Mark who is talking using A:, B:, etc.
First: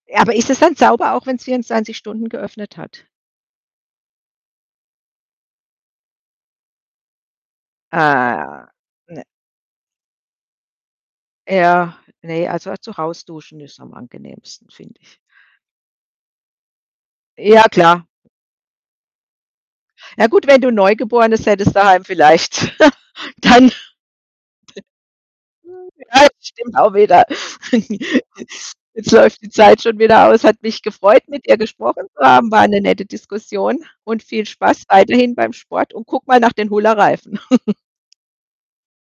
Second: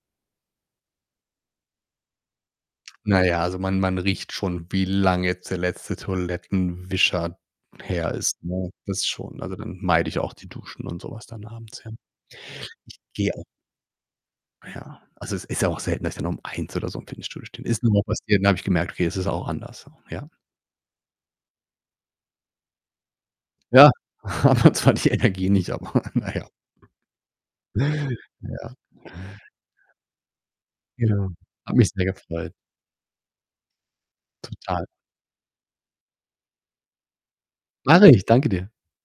A: Ja aber ist es dann sauber, auch wenn's 24 Stunden geöffnet hat?
B: Na ja, also, man man riecht schon, wie lange jetzt der letzte Toilettenwischer
A: Äh,
B: her ist
A: ja,
B: ne, das
A: ne.
B: schon. Also, dann meide ich auch die Duschen und so was dann abends, ja.
A: Ja, ne, also,
B: Ich
A: zu Hause
B: gehe auch
A: duschen ist am angenehmsten, finde
B: Ja.
A: ich.
B: Also, es ist ja auch selten, dass ich dann um 1 oder so im Fitnessstudio
A: Ja,
B: stehe. Ist nur mal
A: klar.
B: passiert und dann habe ich gemerkt: „Okay, es ist auch anders,“ so,
A: Ja
B: ja?
A: gut, wenn du 'n Neugeborenes hättest daheim vielleicht, dann
B: Ja, habe zwar die Energie nicht,
A: oh,
B: aber
A: ja
B: na ja.
A: stimmt auch wieder.
B: Ja.
A: Jetzt läuft die Zeit schon wieder aus. Es hat mich gefreut,
B: Ja.
A: mit dir
B: Hat mich
A: gesprochen
B: sehr
A: zu haben.
B: gefreut.
A: War 'ne nette Diskussion und viel Spaß
B: Total.
A: weiterhin beim Sport und gucke mal nach den Hula Reifen.
B: Mache ich, danke dir.